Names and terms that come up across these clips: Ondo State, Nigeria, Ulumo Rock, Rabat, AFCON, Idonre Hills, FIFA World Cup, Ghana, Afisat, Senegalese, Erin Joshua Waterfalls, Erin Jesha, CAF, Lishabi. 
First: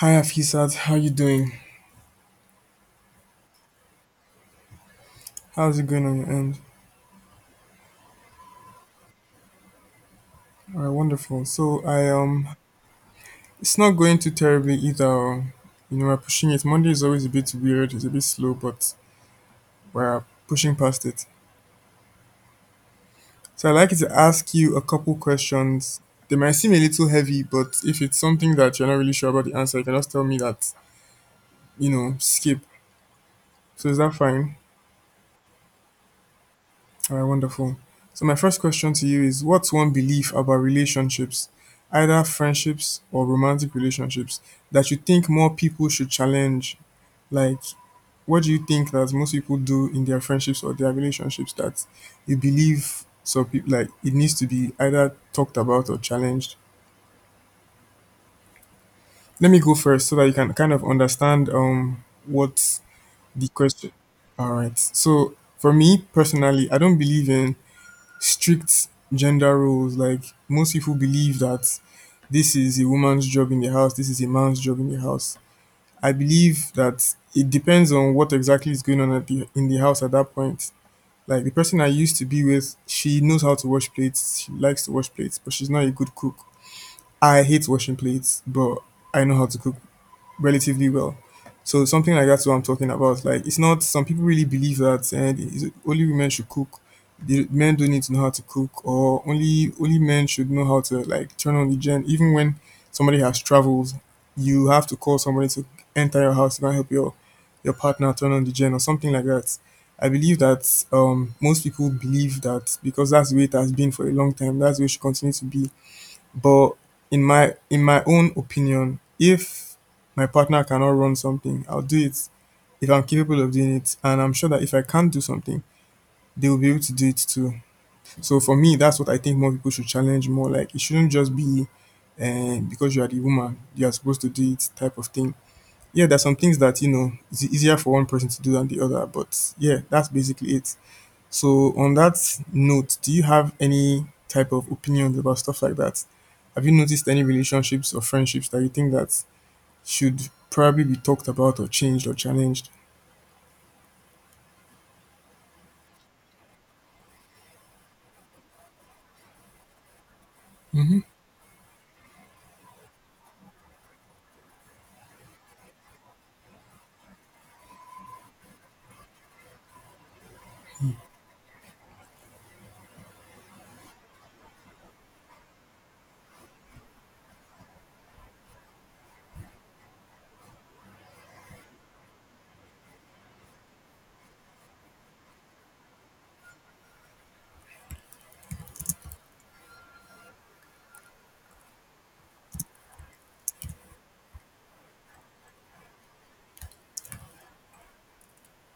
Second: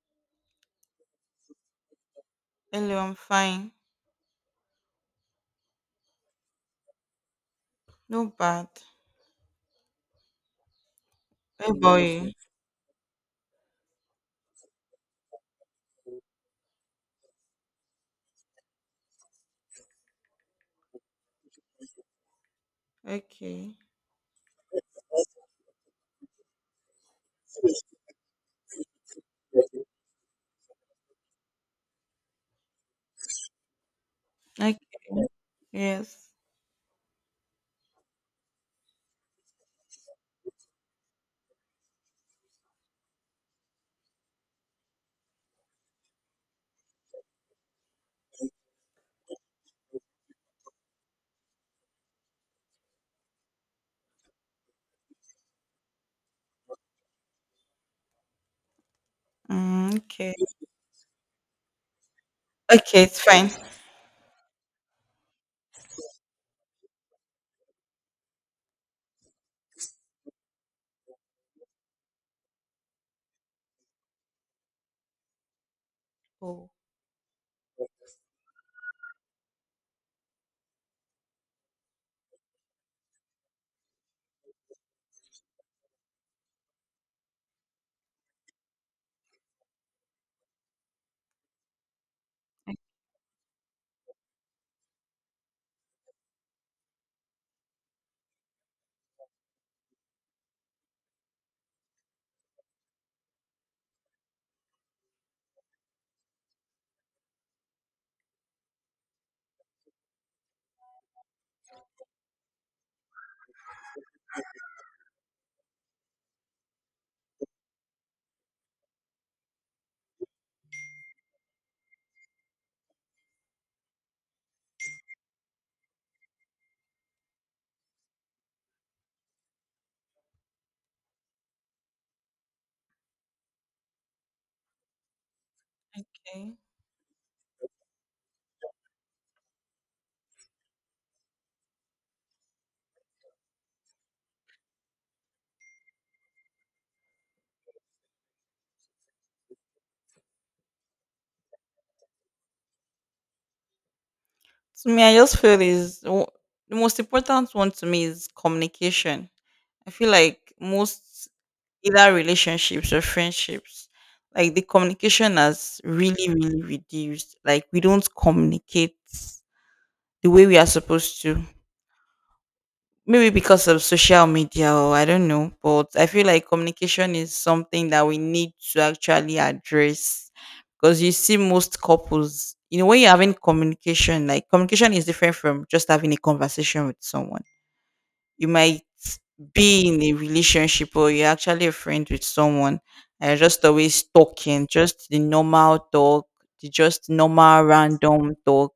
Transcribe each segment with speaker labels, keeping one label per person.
Speaker 1: Hi Afisat, how you doing?
Speaker 2: Hello, I'm fine.
Speaker 1: How's it going on your end?
Speaker 2: No bad.
Speaker 1: Alright, wonderful.
Speaker 2: How
Speaker 1: So
Speaker 2: about
Speaker 1: I
Speaker 2: you?
Speaker 1: it's not going too terribly either. You know, we're pushing it. Monday is always a bit weird. It's a bit slow, but we're pushing past it. So I'd
Speaker 2: Okay.
Speaker 1: like to ask you a couple questions. They might seem a little heavy, but if it's something that you're not really sure about the answer, you can just tell me that. You know, skip. So is that fine?
Speaker 2: Like yes.
Speaker 1: All right, wonderful. So, my first question to you is, what's one belief about relationships, either friendships or romantic relationships, that you think more people should challenge? Like, what do you think that most people do in their friendships or their relationships that you believe so people like it needs to be either talked about or challenged? Let me go
Speaker 2: Mm,
Speaker 1: first so that you
Speaker 2: okay.
Speaker 1: can kind of understand what
Speaker 2: Okay, it's
Speaker 1: the
Speaker 2: fine.
Speaker 1: question. All right. So, for me personally, I don't believe in strict gender roles. Like most people believe that this is a woman's job in the house, this is a man's job in the house. I
Speaker 2: Okay.
Speaker 1: believe that it depends on what exactly is going on at the, in the house at that point. Like the person I used to be with, she knows how to wash plates. She likes to wash plates, but she's not a good cook. I hate washing plates, but I know how to cook relatively well. So something like that's what I'm talking about. Like it's not some people really believe that and it's only women should cook. The men don't need to know how to cook or only men should know how to like turn on the gen. Even when somebody has traveled, you have to call somebody to enter your house to go and help your partner turn on the gen or something like that. I believe that most people believe that because that's the way it has been for a long time, that's the way it should continue to be. But in my own opinion, if my partner cannot run something, I'll do it if I'm capable of doing it. And I'm sure that if I can do something, they will be able to do it too. So for me, that's what I think more people should challenge more. Like it shouldn't just be because you are the woman, you are supposed to do it type of thing. Yeah, there's some things that you know it's easier for one person to do than the other. But yeah, that's basically it. So, on that note, do you have any type of opinions about stuff like that? Have you noticed any relationships or friendships that you think that should probably be talked about or changed or challenged?
Speaker 2: To me, I just feel is the most important one to me is communication. I feel like most either relationships or friendships, like the communication has really, really reduced. Like we don't communicate the way we are supposed to. Maybe because of social media or I don't know, but I feel like communication is something that we need to actually address because you see most couples, you know, when you're having communication, like communication is different from just having a conversation with someone. You might be in a relationship or you're actually a friend with someone and you're just always talking, just the normal talk, the just normal random talk.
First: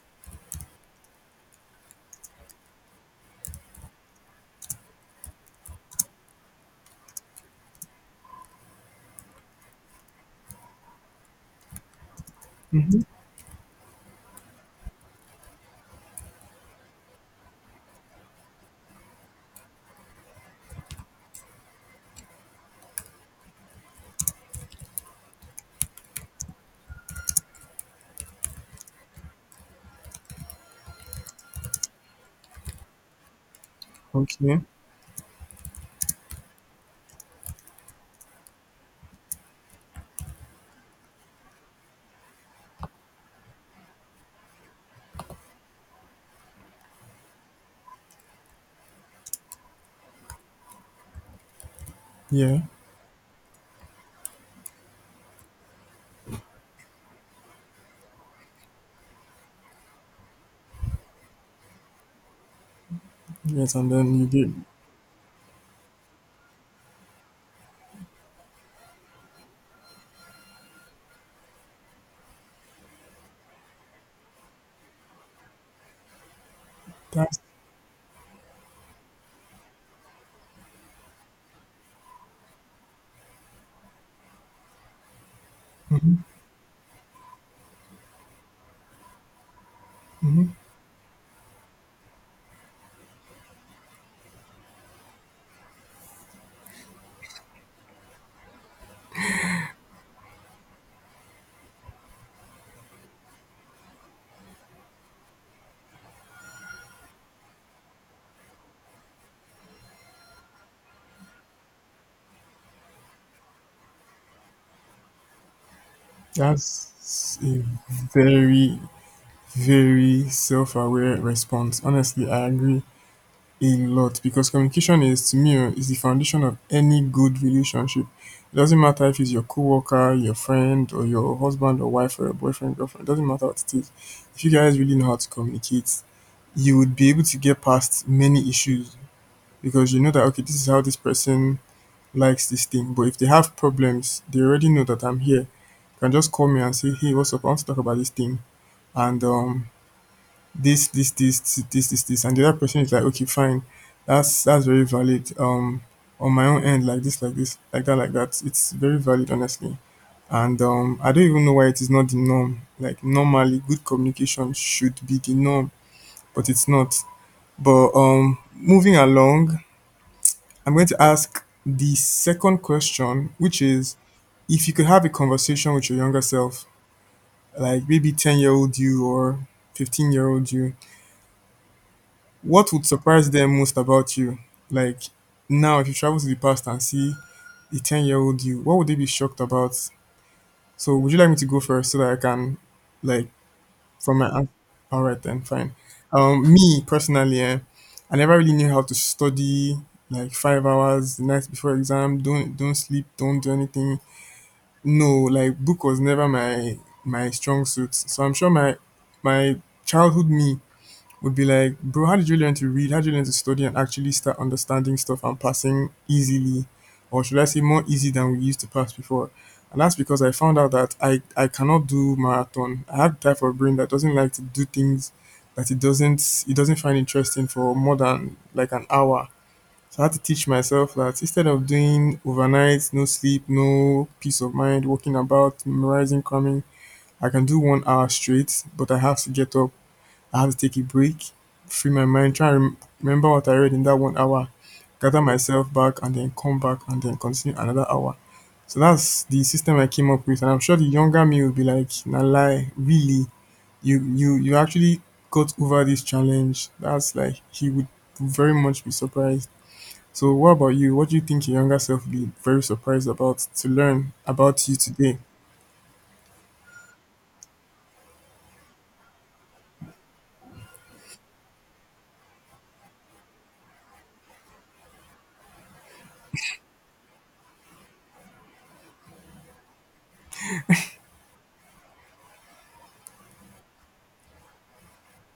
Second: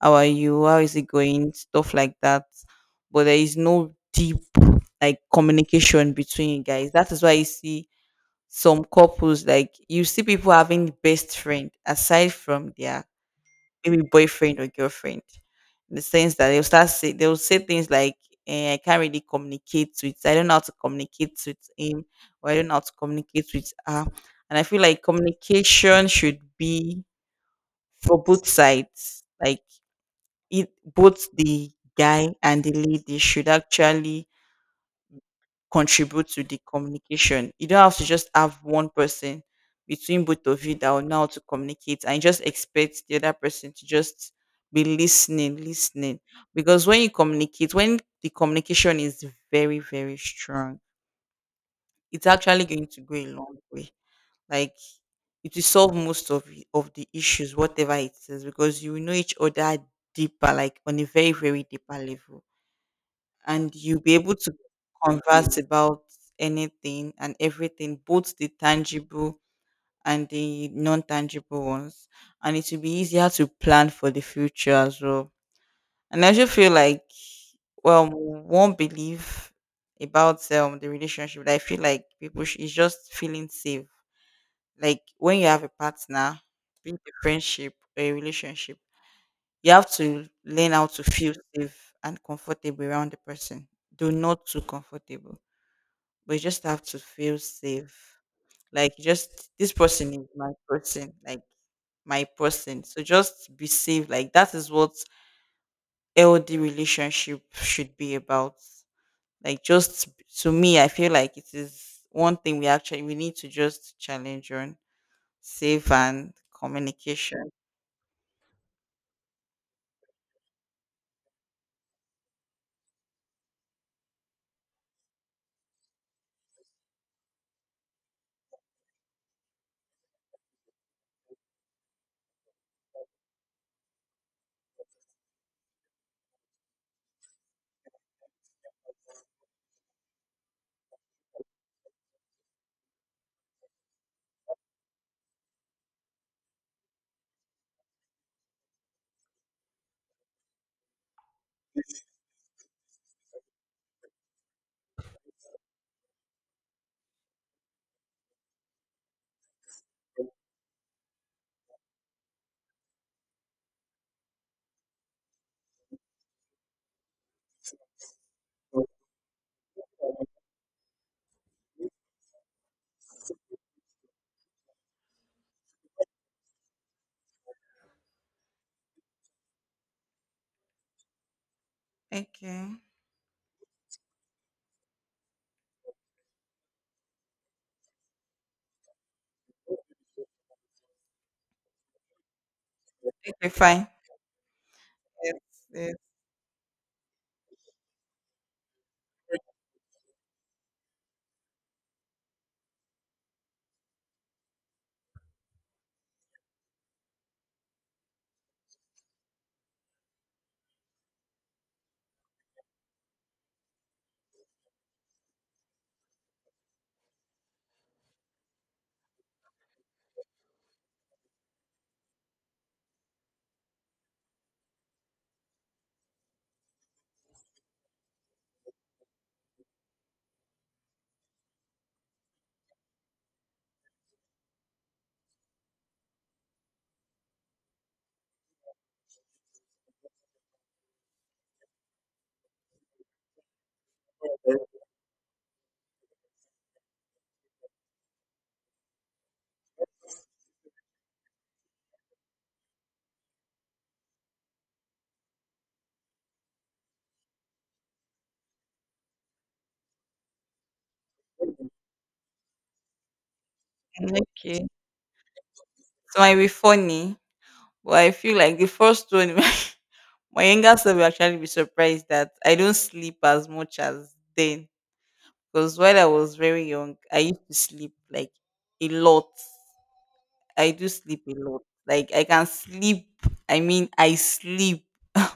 Speaker 2: How are you? How is it going? Stuff like that. But there is no deep like communication between you guys. That is why you see some couples, like you see people having best friend aside from
Speaker 1: Hmm.
Speaker 2: their maybe boyfriend or girlfriend. In the sense that they'll start say they'll say things like, eh, I can't really communicate with I don't know how to communicate with him or I don't know how to communicate with her. And I feel like communication should be for both sides. Like it both the guy and the lady should actually
Speaker 1: Okay.
Speaker 2: contribute to the communication. You don't have to just have one person between both of you that will know how to communicate and just expect the other person to just be listening, listening. Because when you communicate, when the communication is very, very strong, it's
Speaker 1: Yeah.
Speaker 2: actually going to go a long way. Like it will solve most of the issues, whatever it is, because you will know each other deeper, like on a very, very deeper level,
Speaker 1: Yes,
Speaker 2: and
Speaker 1: and
Speaker 2: you'll
Speaker 1: then
Speaker 2: be
Speaker 1: you
Speaker 2: able to
Speaker 1: did.
Speaker 2: converse about anything and everything, both the tangible and the non-tangible ones. And it will be easier to plan for the future as well. And I just feel like,
Speaker 1: That's
Speaker 2: well, one belief about the relationship that I feel like people is just feeling safe. Like when you have a partner, be it a friendship or a relationship, you have to learn how to feel safe and comfortable around the person. Do not too comfortable, but you just have to feel safe. Like just this person is my person, like my person. So just be safe. Like that is what LD relationship should be about. Like just to me, I feel like it is one thing we need to just challenge on safe and
Speaker 1: that's
Speaker 2: communication.
Speaker 1: a very very self-aware response. Honestly, I agree a lot, because communication is to me, oh, is the foundation of any good relationship. It doesn't matter if it's your coworker, your friend, or your husband or wife or your boyfriend, girlfriend. It doesn't matter what it is. If you guys really know how to communicate, you would be able to get past many issues because you know that okay, this is how this person likes this thing. But if they have problems, they already know that I'm here. You can just call me and say, "Hey, what's up? I want to talk about this thing. And this, this, this, this, this, this," and the other person is like, "Okay, fine, that's very valid." On my own end, like this, like this, like that, it's very valid, honestly. And I don't even know why it is not the norm. Like normally, good communication should be the norm, but it's not. But moving along, I'm going to ask the second question, which is, if you could have a conversation with your younger self, like maybe 10 year old you or 15 year old you, what
Speaker 2: Okay.
Speaker 1: would surprise them most about you? Like now, if you travel to the past and see the ten-year-old you, what would they be shocked about? So, would you like me to go first so that I can, like,
Speaker 2: Okay, fine.
Speaker 1: from my ans- all right
Speaker 2: Yes,
Speaker 1: then, fine.
Speaker 2: yes.
Speaker 1: Me personally, eh, I never really knew how to study like 5 hours the night before exam. Don't sleep. Don't do anything. No, like book was never my strong suit. So I'm sure my childhood me would be like, "Bro, how did you learn to read? How did you learn to study and actually start understanding stuff and passing easily? Or should I say more easy than we used to pass before?" And that's because I found out that I cannot do marathon. I have the type of brain that doesn't like to do things that it doesn't find interesting for more than like an hour. So I had to teach myself that instead of doing overnight, no sleep, no peace of mind, walking about, memorizing, cramming, I can do 1 hour straight, but I have to get up, I have to take a break, free my mind, try and remember what I read in that 1 hour, gather myself back, and then come back and then continue another hour. So that's the system I came up with, and I'm sure the younger me will be like, "Na lie, really? You actually got over this challenge?" That's like he would very much be surprised. So what about you? What do you think your younger self would be very surprised about to learn
Speaker 2: Okay.
Speaker 1: about you today?
Speaker 2: So might be funny, but I feel like the first one my younger self will actually be surprised that I don't sleep as much as then. Because while I was very young, I used to sleep like a lot. I do sleep a lot. Like I can sleep. I mean, I sleep.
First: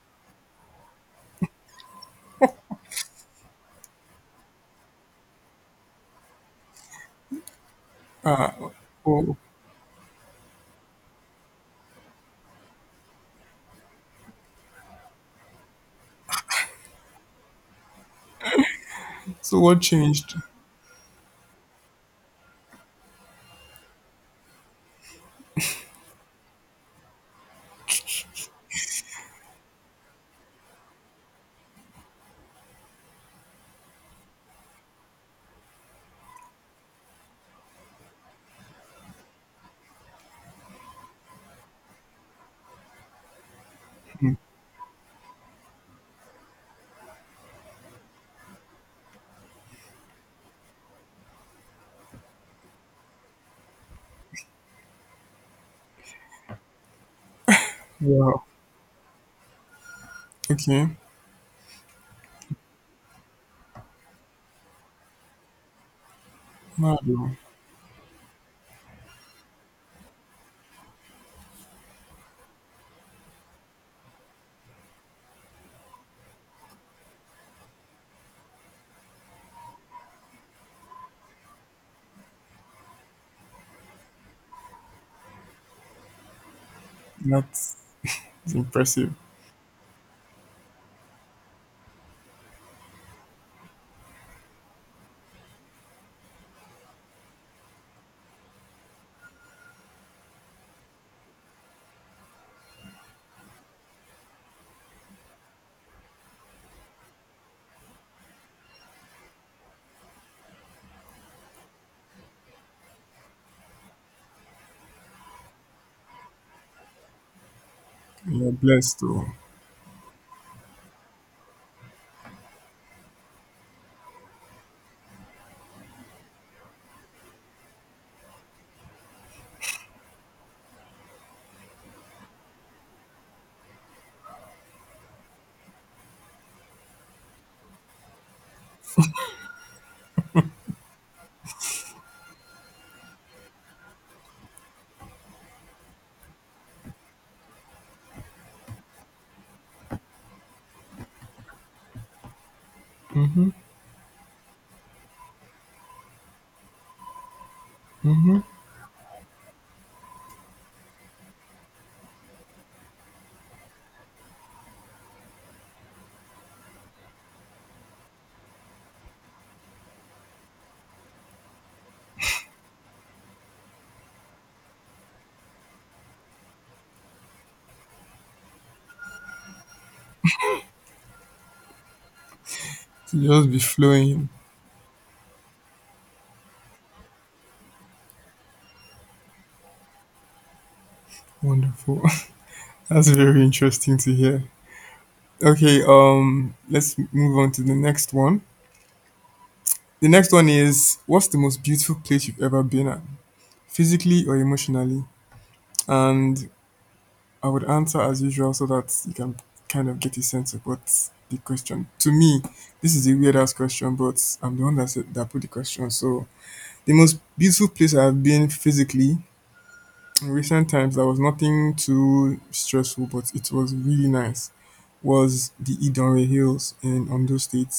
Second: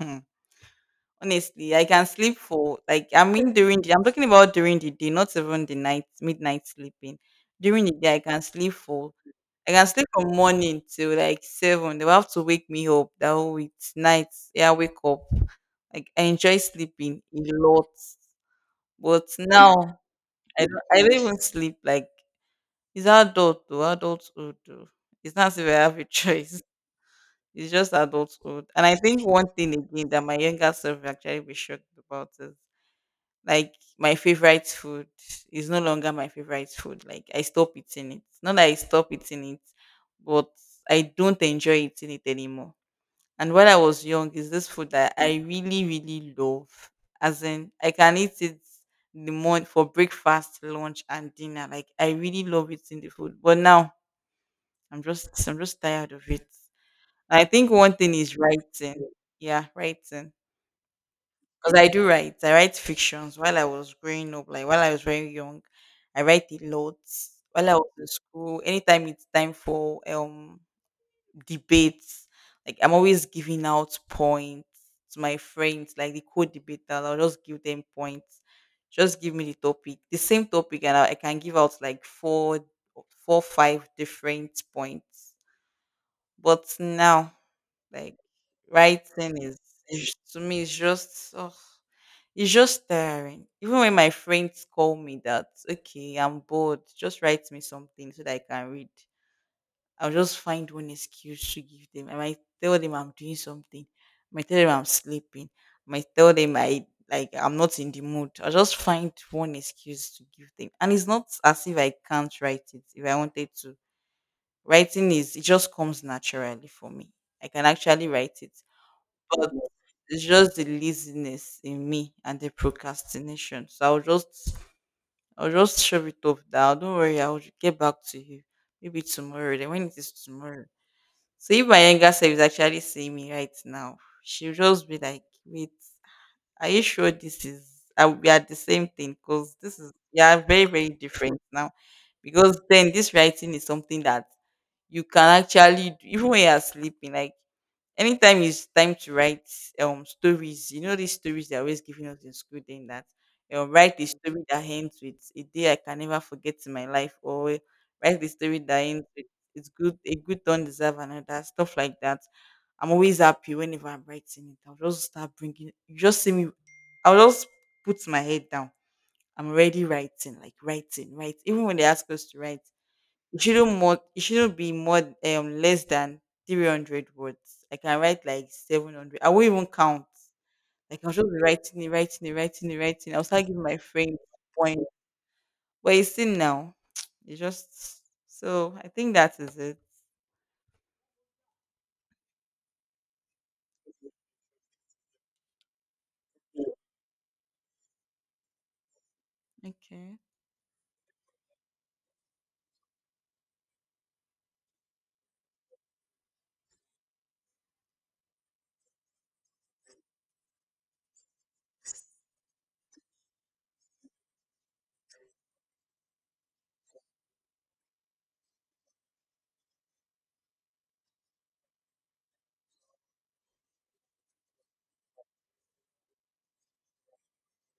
Speaker 2: Honestly, I can sleep for like I mean during the I'm talking about during the day, not even the night, midnight sleeping. During the day, I can sleep for
Speaker 1: Oh,
Speaker 2: I can sleep from morning till like seven. They will have to wake me up. That oh, it's night. Yeah, I wake up. Like I enjoy sleeping a lot, but
Speaker 1: so what
Speaker 2: now
Speaker 1: changed?
Speaker 2: I don't even sleep. Like it's adult though, adulthood. Though. It's not as if I have a choice. It's just adulthood. And I think one thing again that my younger self will actually be shocked about is like my favorite food is no longer my favorite food. Like I stop eating it. Not that I stop eating it, but I don't enjoy eating it anymore. And when I was young, is this food that I really, really love. As in, I can eat it in the morning for breakfast, lunch, and dinner. Like I really love it in the food. But now I'm just tired of it. I think one thing is
Speaker 1: Wow.
Speaker 2: writing. Yeah, writing.
Speaker 1: Okay.
Speaker 2: Because I do write. I write fictions while I was growing up, like while I was very young. I write a
Speaker 1: Mad,
Speaker 2: lot.
Speaker 1: oh.
Speaker 2: While I was in school, anytime it's time for debates. Like I'm always giving out points to my friends, like the co-debater. I'll just give them points. Just give me the topic, the same topic, and I can give out like four, four, five different points. But now,
Speaker 1: That's
Speaker 2: like
Speaker 1: it's impressive.
Speaker 2: writing is to me, it's just. Oh, it's just tiring. Even when my friends call me that, okay, I'm bored, just write me something so that I can read. I'll just find one excuse to give them. I might tell them I'm doing something. I might tell them I'm sleeping. I might tell them I like I'm not in the mood. I'll just find one excuse to give them. And it's not as if I can't write it if I wanted to. Writing is it just comes naturally for me. I can actually write
Speaker 1: You're
Speaker 2: it.
Speaker 1: blessed
Speaker 2: But it's just the laziness in me and the procrastination. So I'll just shove it off now. Don't worry, I'll get back to you. Maybe tomorrow. Then when it is tomorrow, so if my younger self is actually seeing me right now, she'll just be like, "Wait, are you sure this is? Are we are the same thing? Because this is we are very very different now. Because then this writing is something that you can actually even when you're sleeping like anytime it's time to write stories, you know these stories they're always giving us in school. Then that write a story that ends with a day I can never forget in my life or well, write the story that ends with it's good a good don't deserve another stuff like that. I'm always happy whenever I'm writing it. I'll just start bringing you just see me. I'll just put my head down. I'm already writing like writing right even when they ask us to write It shouldn't be more less than 300 words. I can write like 700. I won't even count. Like I'll just be writing it, writing it, writing it, writing.
Speaker 1: to
Speaker 2: It. I'll start
Speaker 1: just be
Speaker 2: giving my friend
Speaker 1: flowing.
Speaker 2: point. But you see now, you just so I think that is it.
Speaker 1: Wonderful. That's very interesting to hear. Okay, let's move on to the next one. The
Speaker 2: Okay.
Speaker 1: next one is, what's the most beautiful place you've ever been at, physically or emotionally? And I would answer as usual so that you can kind of get a sense of what's the question. To me, this is a weird ass question, but I'm the one that said that put the question. So the most beautiful place I've been physically in recent times, there was nothing too stressful, but it was really nice, was the Idonre Hills in Ondo State.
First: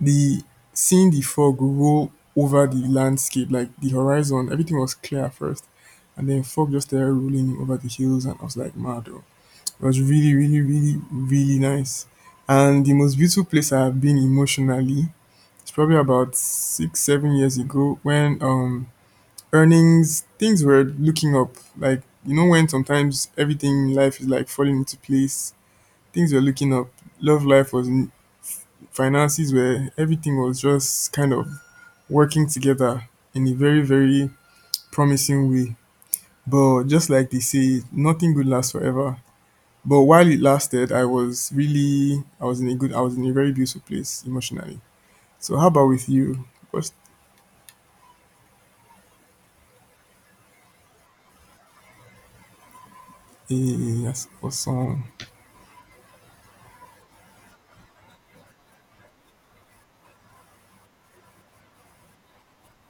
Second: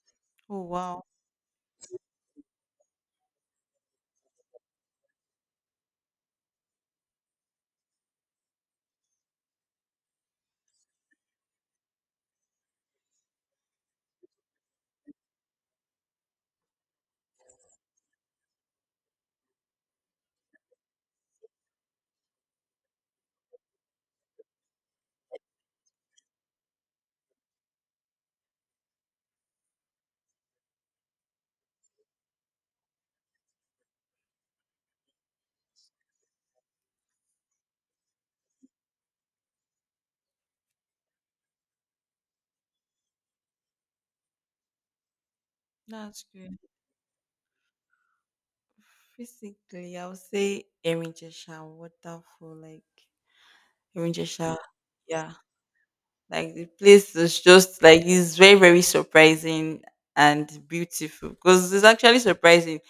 Speaker 1: The
Speaker 2: Oh wow,
Speaker 1: Seeing the fog roll over the landscape, like the horizon, everything was clear at first, and then fog just started rolling over the hills, and I was like, "Mad, oh." It was really, really, really, really nice. And the most beautiful place I have been emotionally, it's probably about six, 7 years ago when earnings, things were looking up. Like, you know, when sometimes everything in life is like falling into place, things were looking up. Love life was, finances were, everything was just kind of working together in a very, very promising way. But just like they say, nothing good lasts forever. But while it lasted, I was really, I was in a good, I was in a very beautiful place emotionally. So, how about with
Speaker 2: that's
Speaker 1: you?
Speaker 2: good.
Speaker 1: What's,
Speaker 2: Physically, I would say Erin Jesha, waterful, like
Speaker 1: eh,
Speaker 2: Erin
Speaker 1: yes,
Speaker 2: Jesha.
Speaker 1: what's,
Speaker 2: Yeah, like the place is just like it's very very surprising and beautiful because it's actually surprising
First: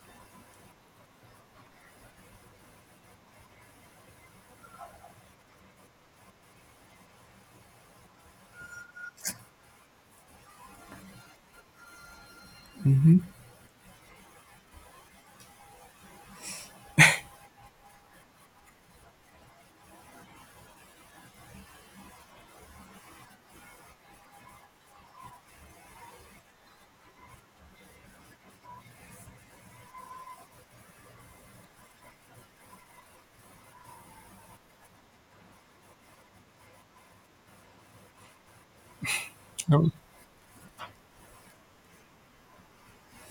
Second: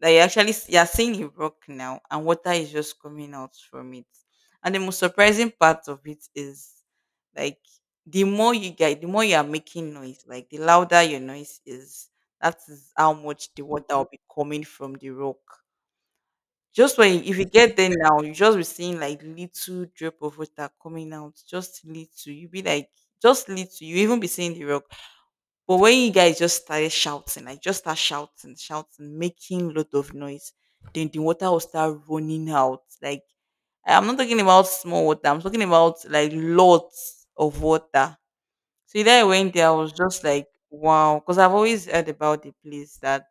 Speaker 2: that you are seeing a rock now and water is just coming out from it. And the most surprising part of it is like the more you get, the more you are making noise. Like the louder your noise is, that is how much the water will be coming from the rock. Just when if you get there now, you just be seeing like little drip of water coming out, just little. You be like, just little. You even be seeing the rock. But when you guys just started shouting, like just start shouting, shouting, making lot of noise, then the water will start running out. Like I'm not talking about small water. I'm talking about like lots of water. So that I went there, I
Speaker 1: I've
Speaker 2: was just like, wow, because I've always heard about the place that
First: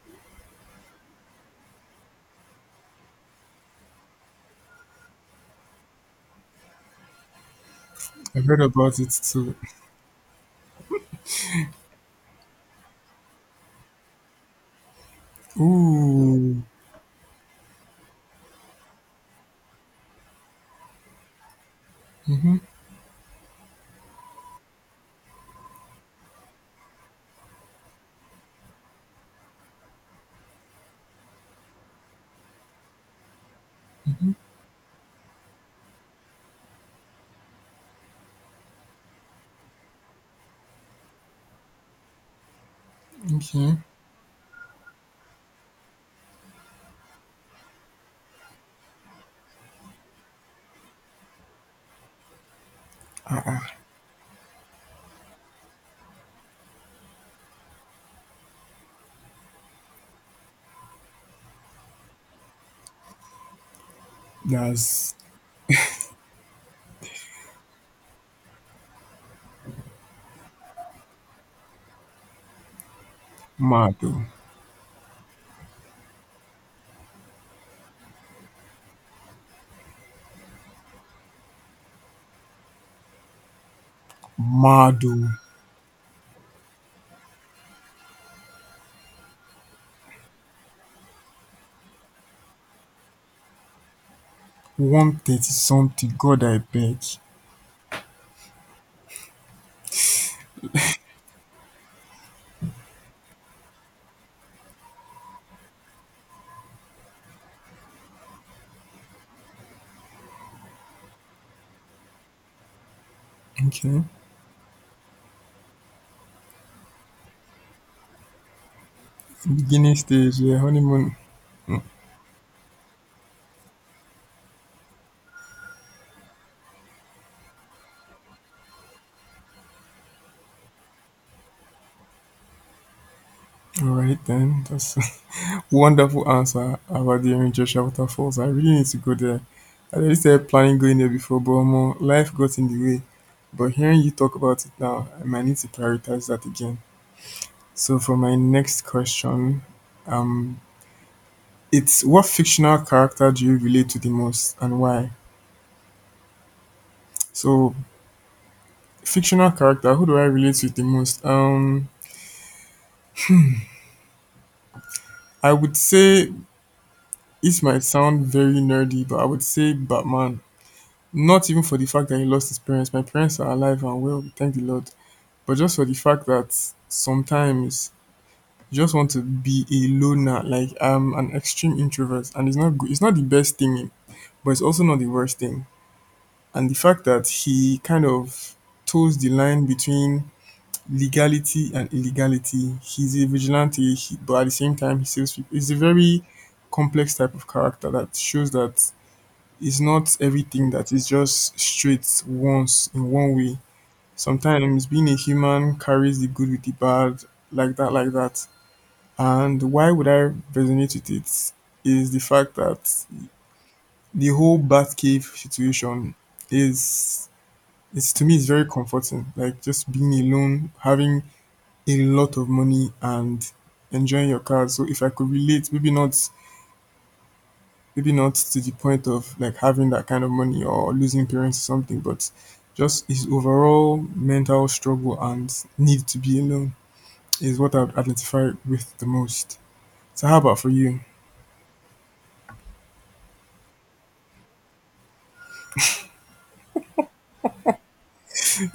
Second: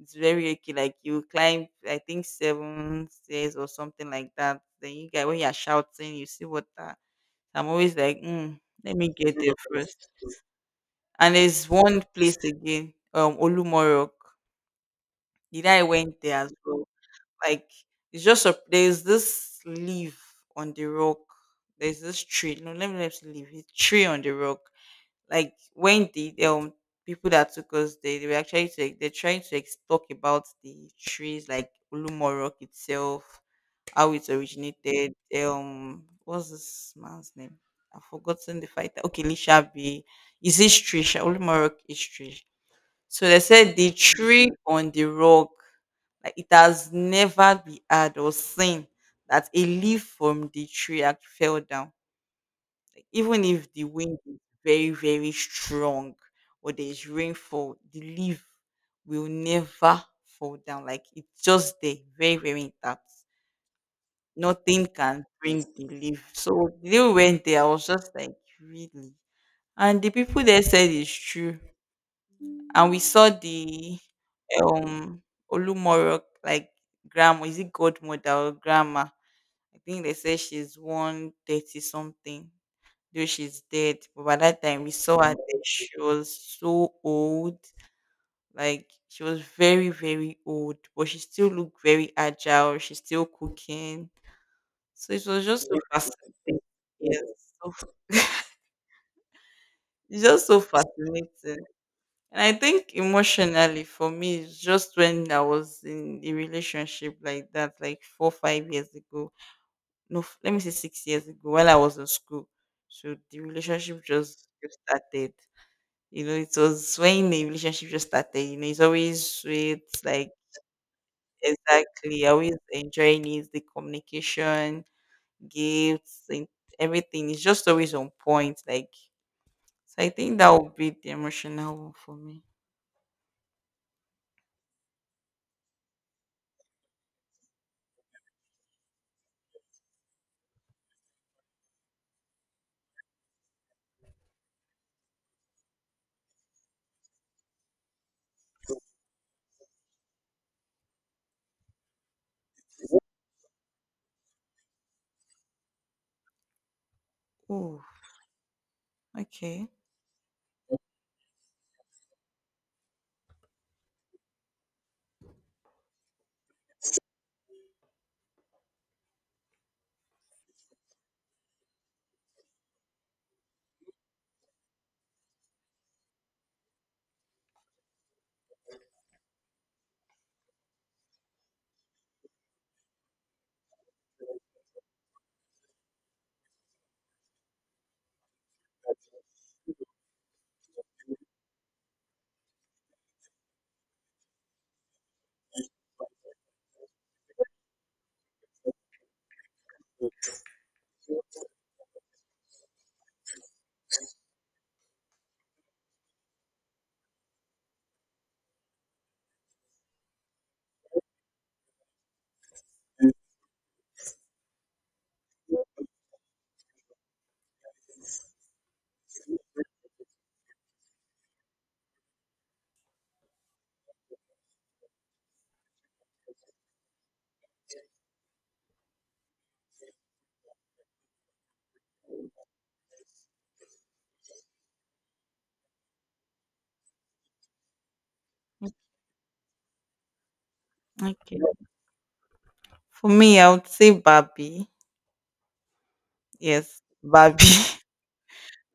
Speaker 2: it's very okay. Like you climb, I think seven stairs or something like that. Then you guys, when you're shouting, you see what that. I'm always like,
Speaker 1: I've
Speaker 2: mm,
Speaker 1: heard
Speaker 2: let
Speaker 1: about it
Speaker 2: me get there
Speaker 1: too.
Speaker 2: first. And there's one place again, Olumorok. The I went there as
Speaker 1: Ooh.
Speaker 2: well. Like it's just a there's this leaf on the rock. There's this
Speaker 1: Mhm.
Speaker 2: tree. No, let me let leave. It's tree on the rock like when the people that took us, they were actually to, they're trying to talk about the trees, like Ulumo Rock itself, how it originated. What's this man's name? I've forgotten the fighter. Okay, Lishabi. Is this tree? Ulumo Rock is tree. So they said
Speaker 1: Okay.
Speaker 2: the tree on the rock, like it has never been heard or seen that a leaf from the tree had fell down even if the wind is very very strong or there's rainfall, the leaf will never fall down. Like it's just there very very intact. Nothing
Speaker 1: That's
Speaker 2: can bring the leaf. So the day we went there, I was just like, really. And the people there said it's true. And we saw
Speaker 1: mad,
Speaker 2: the
Speaker 1: oh.
Speaker 2: um Olumoro, like grandma, is it godmother or grandma? I think they said she's 130 something, though she's dead. But by that time, we
Speaker 1: Mad,
Speaker 2: saw
Speaker 1: oh.
Speaker 2: her dead. She was so old. Like she was very, very old, but she still looked very agile. She's still cooking. So it
Speaker 1: 130
Speaker 2: was just so
Speaker 1: something. God, I
Speaker 2: fascinating.
Speaker 1: beg.
Speaker 2: Yes. so- It's just so fascinating. And I think emotionally for me, it's just when I was in a relationship like that, like four, 5 years ago. No, let me say 6 years ago, while I was in school. So the
Speaker 1: Okay.
Speaker 2: relationship just started. You know, it was when the relationship just started, you know, it's always sweet,
Speaker 1: Beginning
Speaker 2: like
Speaker 1: stage, yeah, honeymoon.
Speaker 2: exactly, I always enjoying it, the communication, gifts, and everything. It's just always on point. Like so I think that would be the emotional one for me.
Speaker 1: All right, then. That's wonderful answer about the Erin Joshua Waterfalls. I really need to go there. I really started planning going there before, but omo, life got in the way. But hearing you talk about it now, I might need to prioritize that again. So, for my next question, um, it's, what fictional character do you relate to the most and why? So,
Speaker 2: Oh,
Speaker 1: fictional
Speaker 2: okay.
Speaker 1: character, who do I relate to the most? I would say, it might sound very nerdy, but I would say Batman. Not even for the fact that he lost his parents. My parents are alive and well, thank the Lord. But just for the fact that sometimes you just want to be a loner. Like I'm an extreme introvert, and it's not good. It's not the best thing, but it's also not the worst thing. And the fact that he kind of toes the line between legality and illegality. He's a vigilante, he, but at the same time, he saves people. It's a very complex type of character that shows that it's not everything that is just straight once in one way. Sometimes being a human carries the good with the bad, like that, like that. And why would I resonate with it? Is the fact that the whole Batcave situation is, it's to me it's very comforting. Like just being alone, having a lot of money and enjoying your car. So if I could relate, maybe not, maybe not to the point of like having that kind of money or losing parents or something, but just his overall mental struggle and need to be alone is what I'd identify with the most. So how about for you?
Speaker 2: Okay. For me, I would say Barbie. Yes, Barbie.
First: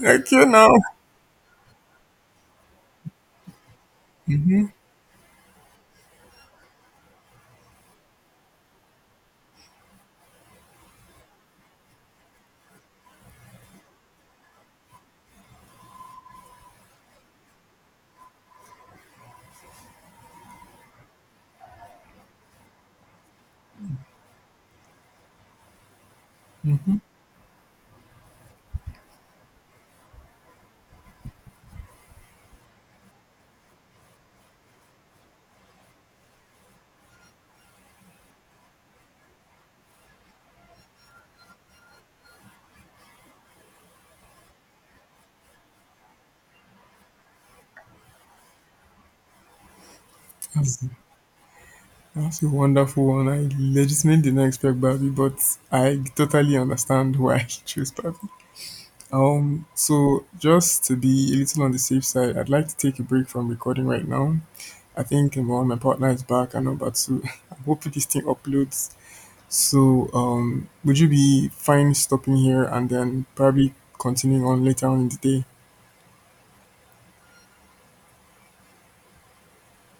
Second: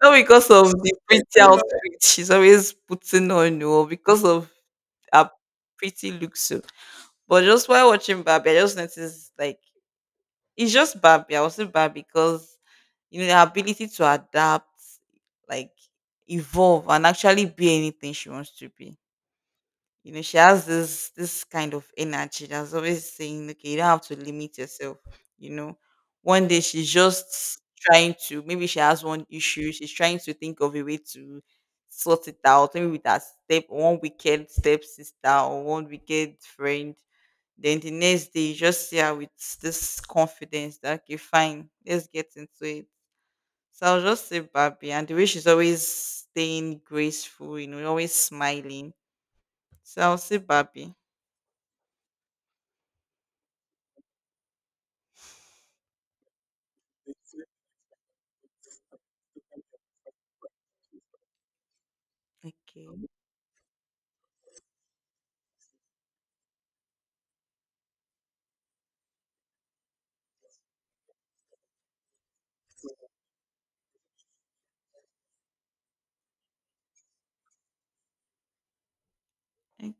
Speaker 2: Not
Speaker 1: Okay
Speaker 2: because
Speaker 1: now.
Speaker 2: of the pretty outfit she's always putting on, or because of her pretty looks. So. But just while watching Barbie, I just noticed like it's just bad. Yeah, I was say bad because you know the ability to adapt, like evolve, and actually be anything she wants to be. You know, she has this kind of energy that's always saying, "Okay, you don't have to limit yourself." You know, one day she's just trying to. Maybe she has one issue. She's trying to think of a way to sort it out. Maybe with her step one wicked step sister or one wicked friend, then the next day, you just see her with this confidence that okay, fine, let's get into it. So I'll just say Barbie, and the way she's always staying graceful, you know, always smiling. So I'll say
Speaker 1: That's,
Speaker 2: Barbie.
Speaker 1: that's a wonderful one. I legitimately did not expect Barbie, but I totally understand why she chose Barbie. So just to be a little on the safe side, I'd like to take a break from recording right now. I think number one, my partner is back and number two, I'm hoping this thing uploads. So would you be fine stopping here and then probably continuing on later on in the day?
Speaker 2: Okay.